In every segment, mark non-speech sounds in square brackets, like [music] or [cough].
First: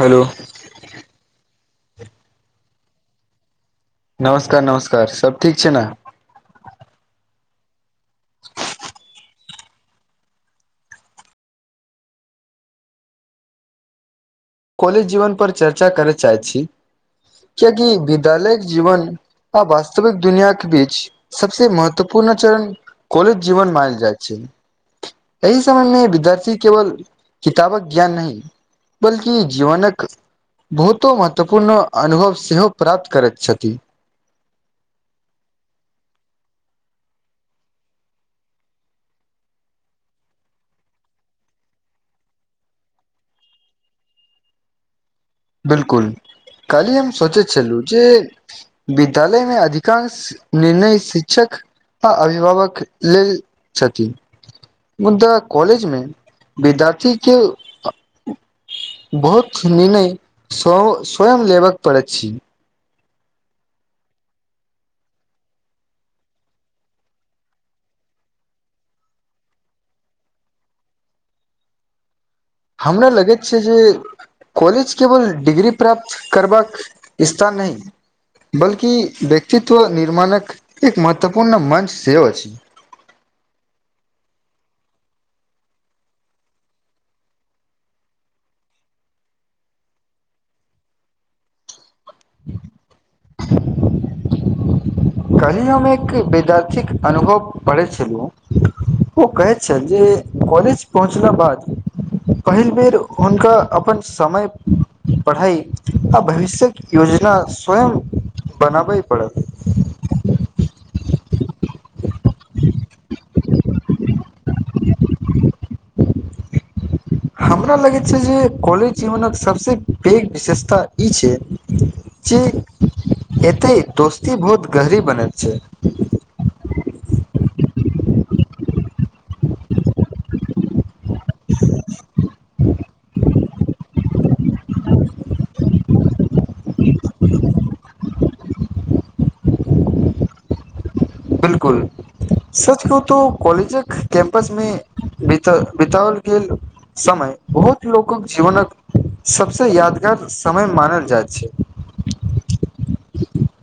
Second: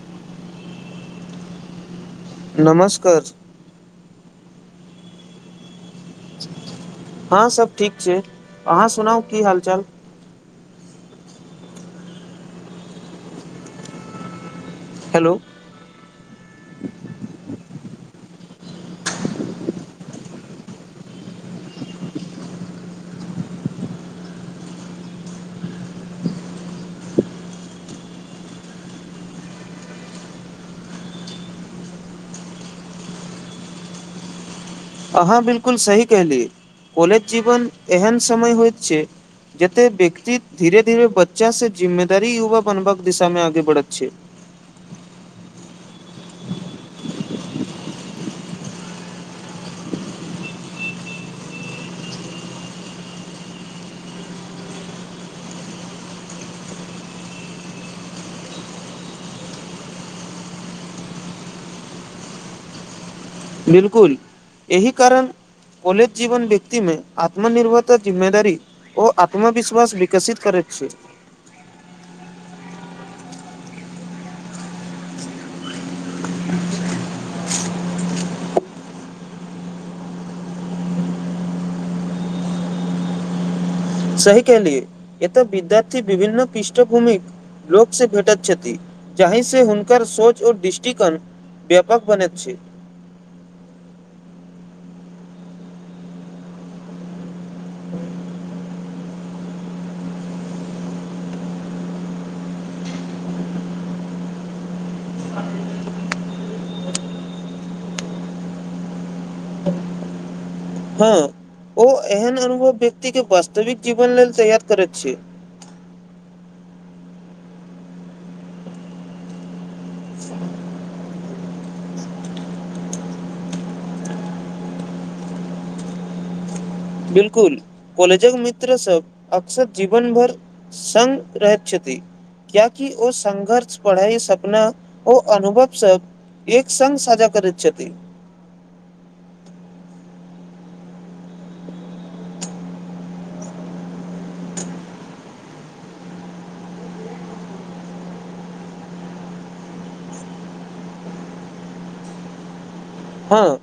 Hello नमस्कार नमस्कार, नमस्कार! सब ठीक छै ने? हँ, सब ठीक छै, अहाँ सुनाउ की हाल-चाल? कॉलेज हेलो जीवन पर चर्चा करय चाहै छी कियकि विद्यालयके जीवन आ वास्तविक दुनियाके बीच सबसँ महत्वपूर्ण चरण काॅलेज जीवन मानल जाइत छै एहि समयमे विद्यार्थी केवल किताब ज्ञान नहि बल्कि जीवनक बहुतो महत्वपूर्ण अनुभव सेहो प्राप्त करैत छथि अहाँ बिलकुल सही कहली, कॉलेज जीवन एहन समय होइत छै जते व्यक्ति धीरे-धीरे बच्चासे जिम्मेदारी युवा बनबाक दिशामे आगे बढ़ैत छै बिल्कुल काल्हिये हम सोचै छलहुँ जे विद्यालयमे अधिकांश निर्णय शिक्षक हॅं, अभिभावक लेल छथिन मुदा कॉलेजमे विद्यार्थीके [unintelligible] सभ स्वयं लेब पड़ैत छै बिल्कुल, एहि कारण कॉलेज जीवन व्यक्तिमे आत्मनिर्भरता जिम्मेदारी ओ आत्मविश्वास विकसित करैत छै हमरा लगैत छै जे कॉलेज केवल डिग्री प्राप्त करबाक स्थान नहि बल्कि व्यक्तित्व निर्माणक एक महत्वपूर्ण मंच सेहो अछि सही कहलिए एतय विद्यार्थी विभिन्न पृष्ठभूमिक लोकसे भेटत छथि, जाहिसे हुनकर सोच आ दृष्टिकोण व्याप- [unintelligible] बनैत छै काल्हि हम एक विद्यार्थीके अनुभव पढ़ै छलहुँ ओ कहैत छल जे कॉलेज पहुँचलाक बाद पहिल बेर हुनका अपन समय पढ़ाइ आ भविष्यक योजना स्वयं बनाबय पड़त हँ ओ एहन अनुभव व्यक्ति के वास्तविक जीवन लेल तैयार करैत छी हमरा लगैत छै जे कॉलेज जीवनक सभसँ पैघ विशेषता ई छै जे एतै दोस्ती बहुत गहरी बनैत छै बिल्कुल कॉलेजक मित्र सब अक्सर जीवन भर संग रहैत छथि कियाकि ओ संघर्ष पढ़ाई सपना ओ अनुभव सब एक संघ साझा करै छथि बिल्कुल सच कहु त कॉलेजक कैम्पसमे बित बितओल गेल समय बहुतो लोकक जीवनक सबसे यादगार समय मानल जाइत छै हँ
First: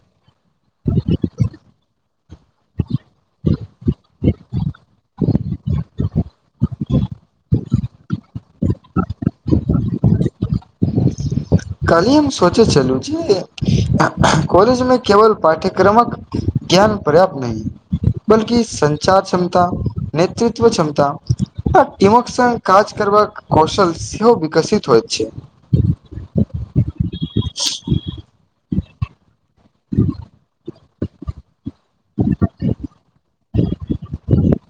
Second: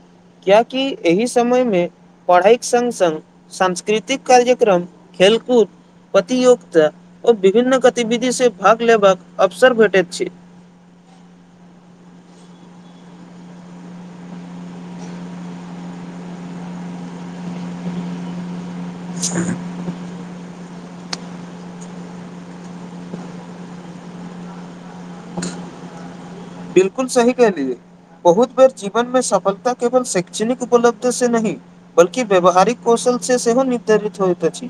क्याकि एहि समय मे पढ़ाएक संग संग सांस्कृतिक कार्यक्रम खेलकूद प्रतियोगिता ओ विभिन्न गतिविधि से भाग लेबाक अवसर भेटैत छै कल्हि हम सोचे छलहु जे कॉलेजमे केवल पाठ्यक्रमक ज्ञान पर्याप्त नहि बल्कि संचार क्षमता नेतृत्व क्षमता इमक [unintelligible] संग काज करबाक कौशल सेहो विकसित होइत छै बिल्कुल सही कह लीए बहुत बेर जीवन में सफलता केवल शैक्षणिक उपलब्ध से नहि बल्कि व्यावहारिक कौशल से सेहो निर्धारित होइत अछि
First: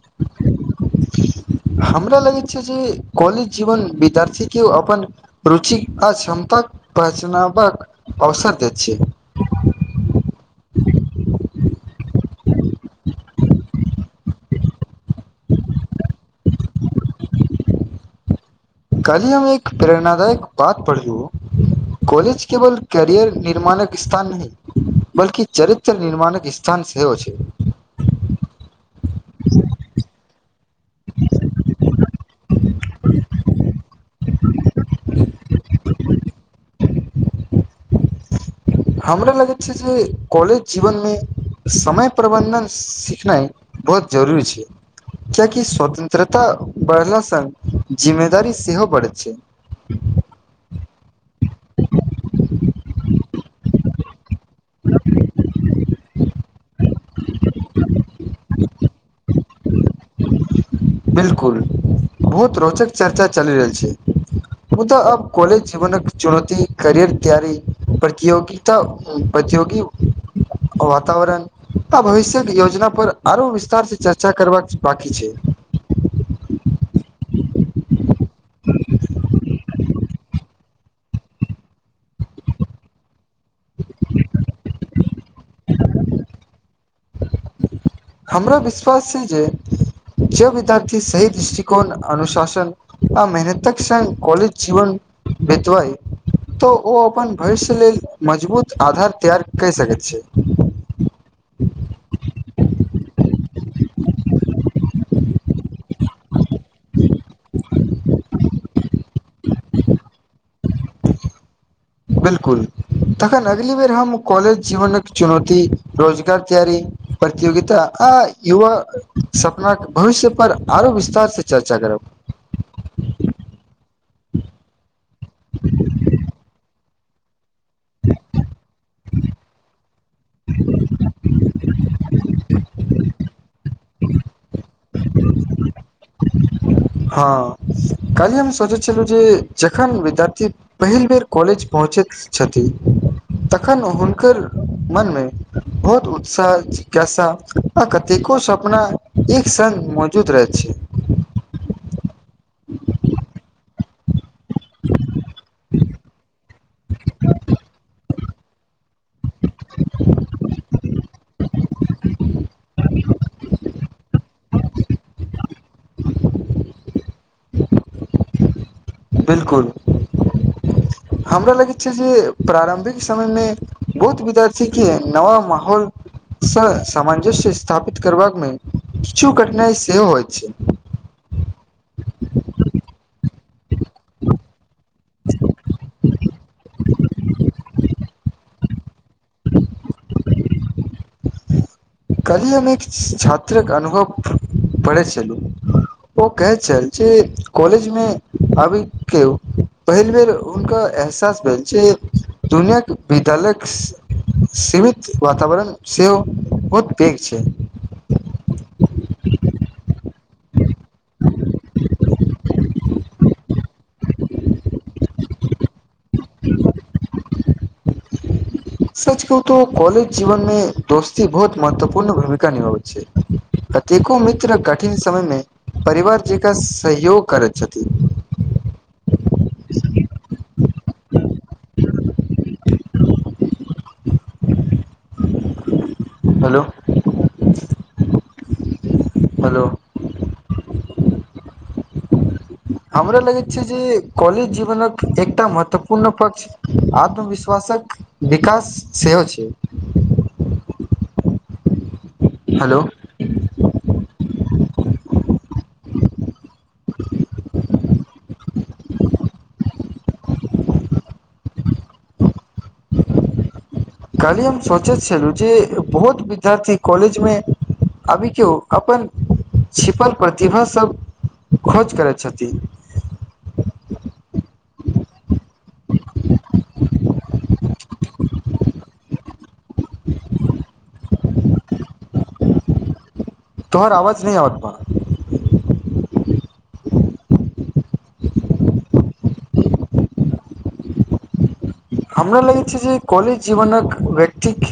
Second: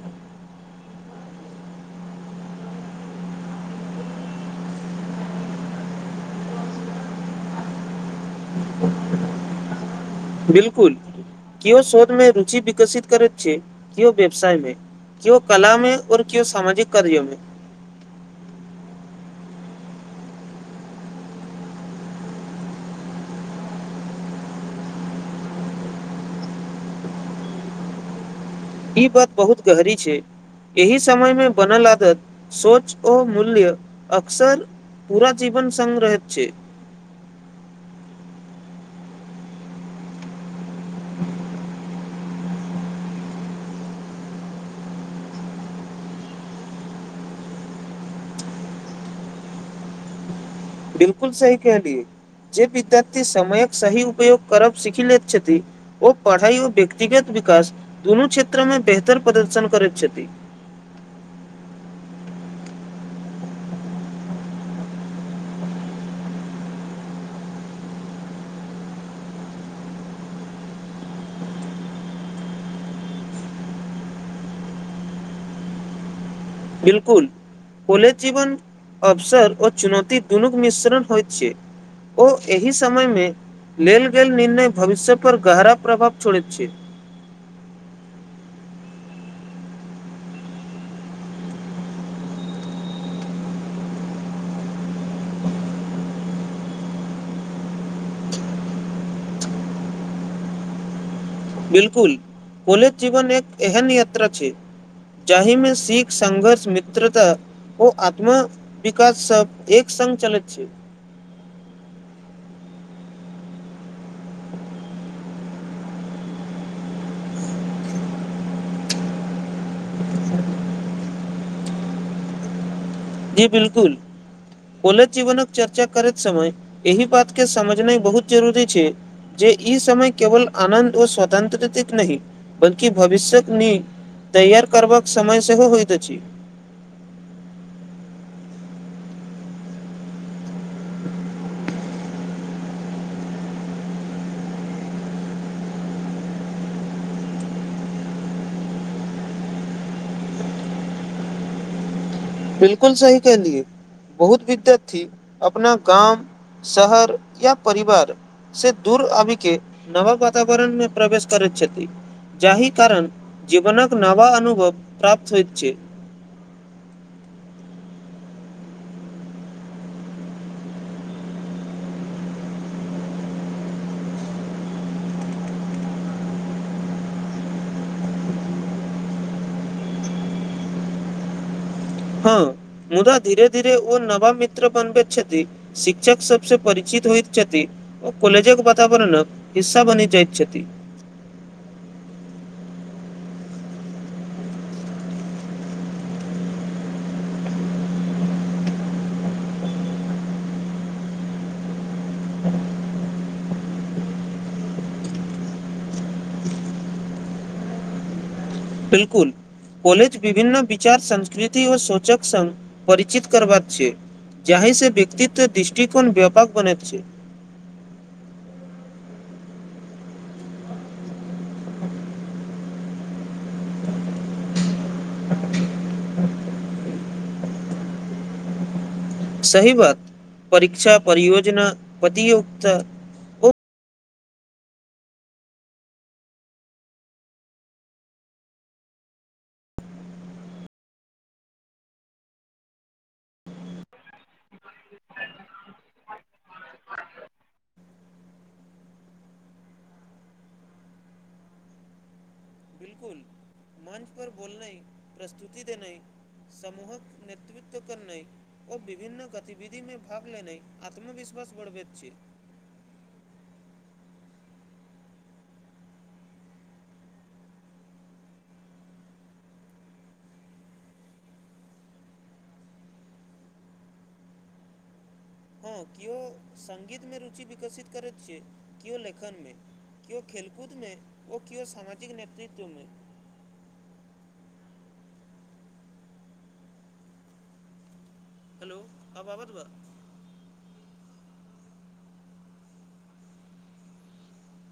हमरा लगैत छै जे कॉलेज जीवन विद्यार्थीक के अपन रुचि आ क्षमताक बचनावक अवसर दैत छै बिल्कूल केओ शोध मे रुचि विकसित करैत छै केओ व्यवसाय मे कियो कला में औ कियो सामाजिक कार्यो म कलहि हम एक प्रेरणादायक बात पढ़ीलउ कॉलेज केवल करियर निर्माणक स्थान नहि बलकि चरित्र निर्माणक स्थान सेहोय छै ई बात बहुत गहरी छै एहि समय में बनल आदत सोच ओ मूल्य अक्सर पूरा जीवन संग रहैत छै हमरा लगैत छै जे कॉलेज जीवनमे समय प्रबन्धन सिखनाइ बहुत जरूरी छै कियाकि स्वतंत्रता बढ़लासँ जिम्मेदारी सेहो बढ़ैत छै बिल्कुल सही कह लियए जे विद्यार्थी समयक सही उपयोग करब सीखि ले छथि ओ पढ़ाई ओ व्यक्तिगत विकास दुनू क्षेत्र में बेहतर प्रदर्शन करैत छथि बिल्कुल बहुत रोचक चर्चा चलि रहल छै मुदाऽ अब कॉलेज जीवनक चुनौती करियर तैयारी प्रतियोगी तऽ प्रतियोगी वातावरण आ भविष्य योजना पर आरो विस्तार से चर्चा करबा बाकी छै बिल्कुल कॉलेज जीवन अवसर ओ चुनौती दूनुक मिश्रण होइ छै ओ एहि समय मे लेल गेल निर्णय भविष्य पर गहरा प्रभाव छोड़ैत छै हमरा विश्वास छै जे जे विद्यार्थी सही दृष्टिकोण अनुशासन आ मेहनतक स कॉलेज जीवन बितबइ तऽ ओ अपन भविष्य लेल मजबूत आधार तैयार क सकैत छै बिलकुल कौलेज जीवन एक एहन यात्रा छै जाहिमे सिख संघर्ष मित्रता ओ आत्म विकास सब एक संग चलैत छै बिलकुल तखन अगली बेर हम कॉलेज जीवन मे चुनौती रोजगार तैयारी प्रतियोगिता आ युवा सपना भविष्य पर आरो विस्तार स चर्चा करब जी बिलकुल कौलेज जीवनक चर्चा करैत समय एहि बात के समझनाई बहुत जरुरी छै जे ई समय केवल आनन्द व स्वतन्त्रतित नहि बल्कि भविष्य्यक निव तैयार करबाक समय सेहो होइत अछि हँ कालहि हम सोचै छलहुँ जे जखन विद्यार्थी पहिल बेर कॉलेज पहुँचैत छथिन तखन हुनकर मनमे बहुत उत्साह जिज्ञासा आ कतेको सपना एक सन मौजूद रहै छै बिलकुल सही कहलियए बहुत विद्यथी अपना गाम शहर या परिवार से दूर आबि के नव वातावरण मे प्रवेश करैत छथि जाहि कारण जीवनकक नवा अनुभव प्राप्त होइ छै बिलकुल हमरा लगैत छै जे प्रारम्भिक समय मे बहुत विद्यार्थी के नवा माहौल सामंजस्य स्थापित करबामे किछु कठिनाइ सेहो होइत छै हँ मुदा धीरे धीरे ओ नवाबिक बनबैत छथि शिक्षक सबसँ परिचित होइत छथि ओ कलेजक वातावरणक हिस्सा बनि जाइत छथि कहलि हम एक छात्रक अनुभव पढ़ैत छलहुँ ओ कहै छल जे कॉलेज मे अभी के पहिल बेर हुनका एहसास भेल जे दुनिआके विद्यालय सीमित वातावरण सेहोव [unintelligible] छै बिल्कुल कोॉलज विभिन्न विचार संस्कृति ओ सोचक संघ परिचित करबाक छै जाही से व्यक्तित्व दृष्टिकोन व्यापक बनत छै सच कहु तो कॉलेज जीवन मे दोस्ती बहुत महत्वपूर्ण भूमिका निभाबै छै कतेको मित्र कठिन समयमे परिवार जकाँ सहयोग करैत छथिन सही बात परीक्षा परियोजना पदियो्तऽ हेलो हेलो हमरा लगै छै जे कॉलज जीवनक एकटा महत्वपूर्ण पक्ष आत्मविश्वासक विकास सेहो छै हेलो बिलकुल मंच पर बोलनाइ स्तुति देने समूहक नेतृत्व करनाय ओ विभिन्न गतिविधि मे भाग लेने आत्मविश्वास बढ़बैत छैय। कायलही हम सोचैत छलहुँ जे बहुत विद्यार्थी कॉलेजमे अभी केओ अपन छिपल प्रतिभासभ खोज करैत छथि। हँ केओ सङ्गीतमे रुचि विकसित करैत छियै केओ लेखनमे। केओ खेल कूद मे [unintelligible] तोहर आवाज नहिं आवतबा। हेलो [unintelligible] हमरा लागै छैय जे कॉलेज जीवनक व्यक्तिक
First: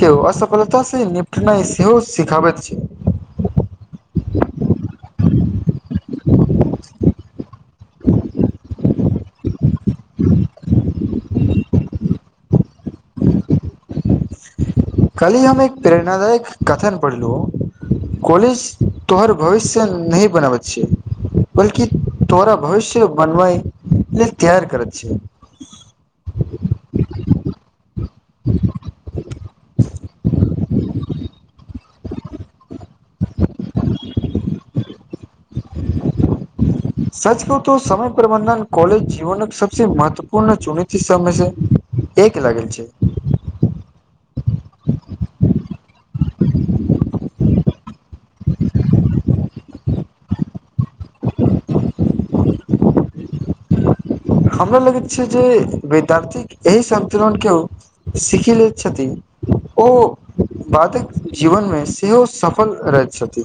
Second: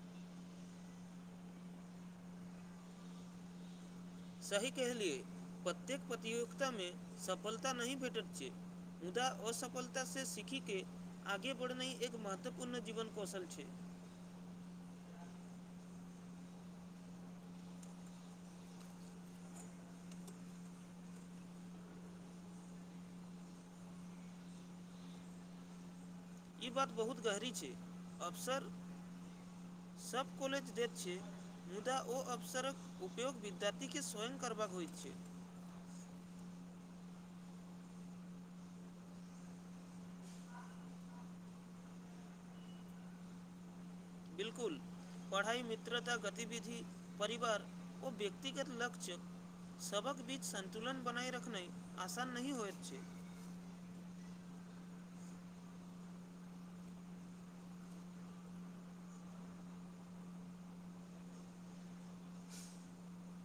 केओ असफलता से निपटनाइ सेहो सिखाबैत छैय। सही कहलियै प्रत्येक प्रतियोगितामे सफलता नहि भेटैत छैय। मुदा असफलतासे सीखी के आगे बढ़नाइ एक महत्वपूर्ण जीवन कौशल छैय। कल्हि हम एक प्रेरणादायक कथन पढ़लहुँ कॉलेज तोहर भविष्य नहि बनाबैत छैय बल्कि तोरा भविष्य बनबाय लेल तैयार करैत छैय। ई बात बहुत गहरी छैय अवसर सब कॉलेज दैत छैय। मुदा ओ अवसरक उपयोग विद्यार्थीके स्वयं करबाक होइत छैय। सच कहूं त समय प्रबन्धन कॉलेज जीवनक सबसे महत्वपूर्ण चुनौती सब मे से एक लगै छैय। बिलकुल [unintelligible] मित्रता गतिविधि परिवार ओ व्यक्तगत लक्ष्य सबक बीच संन्तुलन बनाय रखनाइ आसान नहि होइत छैय। हमरा लगैत छैय जे विद्यार्थीक एहि संतुलन के सीखी लैत छथि। ओ बादक जीवनमे सेहो सफल रहैत छथि।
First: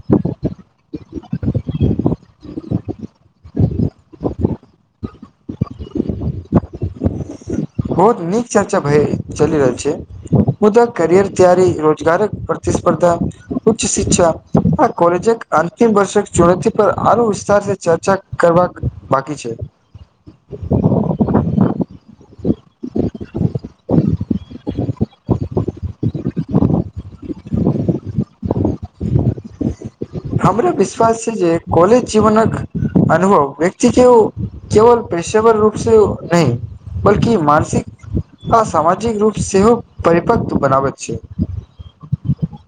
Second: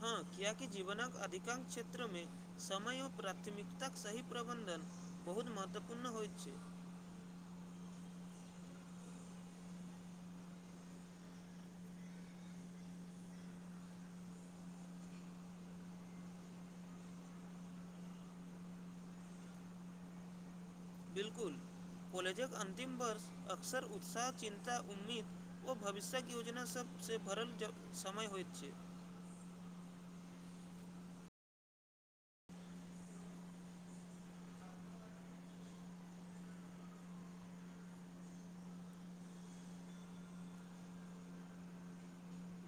हँ कियाकि जीवनक अधिकांश क्षेत्र में समय व प्राथमिकताक सही प्रबन्धन बहुत महत्वपूर्ण होइत छैय। बहुत नीक चर्चा भए चलि रहल छैय। मुदा करियरके तैयारी रोजगारक प्रतिस्पर्धा उच्च शिक्षा आ कॉलेजक अन्तिम वर्षक चुनौती पर आरो विस्तार से चर्चा करबाक बाकी छैय। [inaudible] बिल्कुल कॉलेजक अंतिम वर्ष अक्सर उत्साह चिन्ता उम्मीद ओ भविष्य्यक योजना सब से भरल ज समय होइत छैय। हमरा विश्वास छैय जे कॉलेज जीवनक अनुभव व्यक्ति के ओ केवल प्रेशवर रूप से नहि बल्कि मानसिक आ सामाजिक रूप सेहो परिपक्व बनाबैत छैय।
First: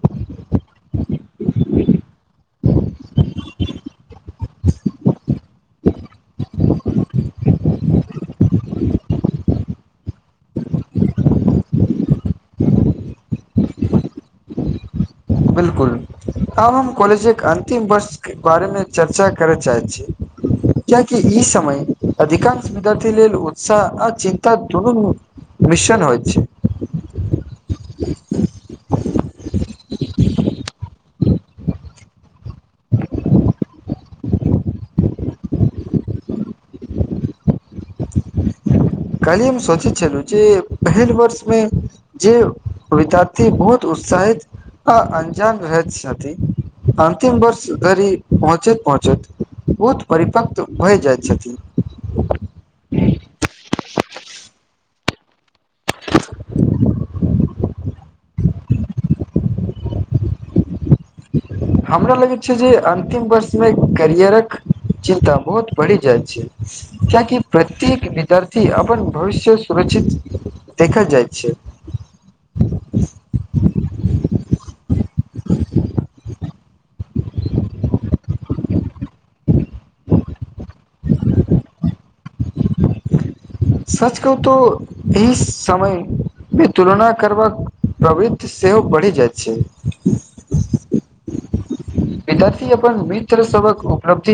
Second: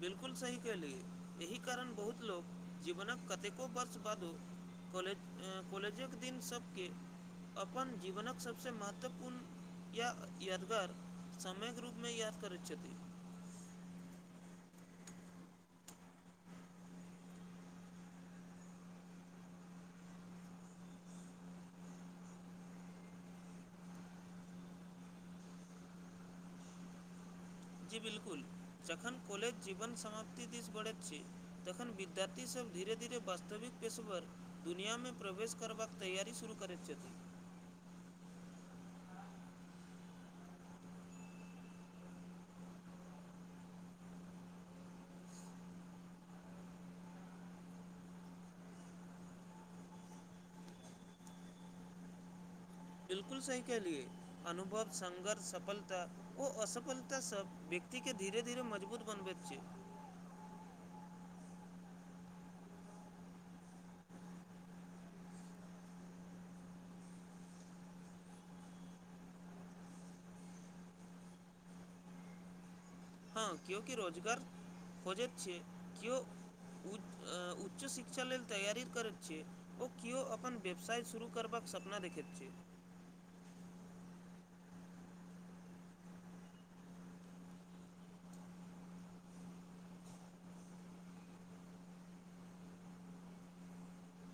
बिल्कुल सही कहलियै एहि कारण बहुत लोक जीवनक कतेको वर्ष बादो कॉलेज अ कॉलेजक दिन सबके अपन जीवनक सबसे महत्वपूर्ण या यादगार समयक रूपमे याद करै छथि। बिलकुल आब हम कॉलेजके अंतिम वर्षके बारेमे चर्चा करै चाहैत छी। कियाकि ई समय अधिकांश विद्यार्थी लेल उतसाह आ चिन्ता दुनु मिशन होइत छैय। जी बिलकुल। जखन कॉलज जीवन समाप्ति दिश बढ़ैत छै तखन विद्यार्थी सब धीरे-धीरे वास्तविक पेशेवर दुनियामे प्रवेश करबाक तैयारी शुरू करैत छथि काल्हिए हम सोचैत छलहुँ जे पहिल वर्षमे जे विद्यार्थी बहुत उत्साहित आ अनजान रहैत छथि अन्तिम वर्ष धरि पहुँचैत-पहुँचैत बहुत परिपक्व भए जाइत छथि बिल्कुल सही कहलियै अनुभव, संघर्ष, सफलता ओ असफलता सब व्यक्तिके धीरे-धीरे मजबूत बनबैत छै हमरा लगैत छै जे अन्तिम वर्षमे करियरक चिन्ता बहुत बढ़ि जाइत छै। किएकि प्रत्येक विद्यार्थी अपन भविष्य सुरक्षित देखल जाइत छै हँ, केओकि रोजगार खोजैत छै केओ उच्च शिक्षा लेल तैयारी करैत छियै ओ केओ अपन व्यवसाय शुरू करबाक सपना देखैत छै सच कहु तऽ एहि समय [unintelligible] तुलना करबाक प्रवृति सेहो बढ़ि जाइत छै विद्यार्थी अपन [unintelligible] उपलब्धि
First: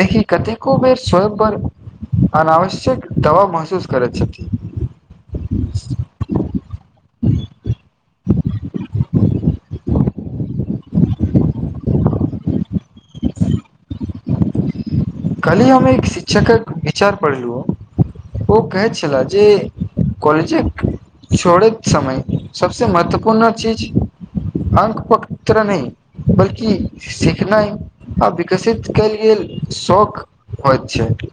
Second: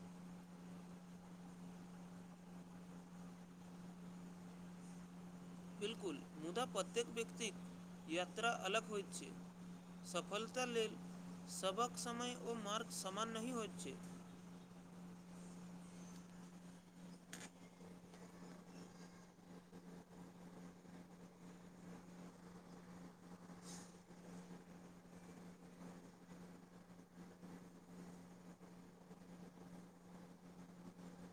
देखि कतेको बेर स्वयं पर अनावश्यक दवाब महसूस करैत छथि बिल्कुल मुदा प्रत्येक व्यक्तिक यात्रा अलग होइ छै सफलता लेल सभक समय ओ मार्ग समान नहि होइत छै काल्हिए हम एक शिक्षकक विचार पढ़लहुँए ओ कहैत छलाह जे कॉलेजक छोड़ैत समय सबसे महत्वपूर्ण चीज अंक-पत्र नहि बल्कि सिखनाइ आ विकसित कयल गेल सौख होइत छै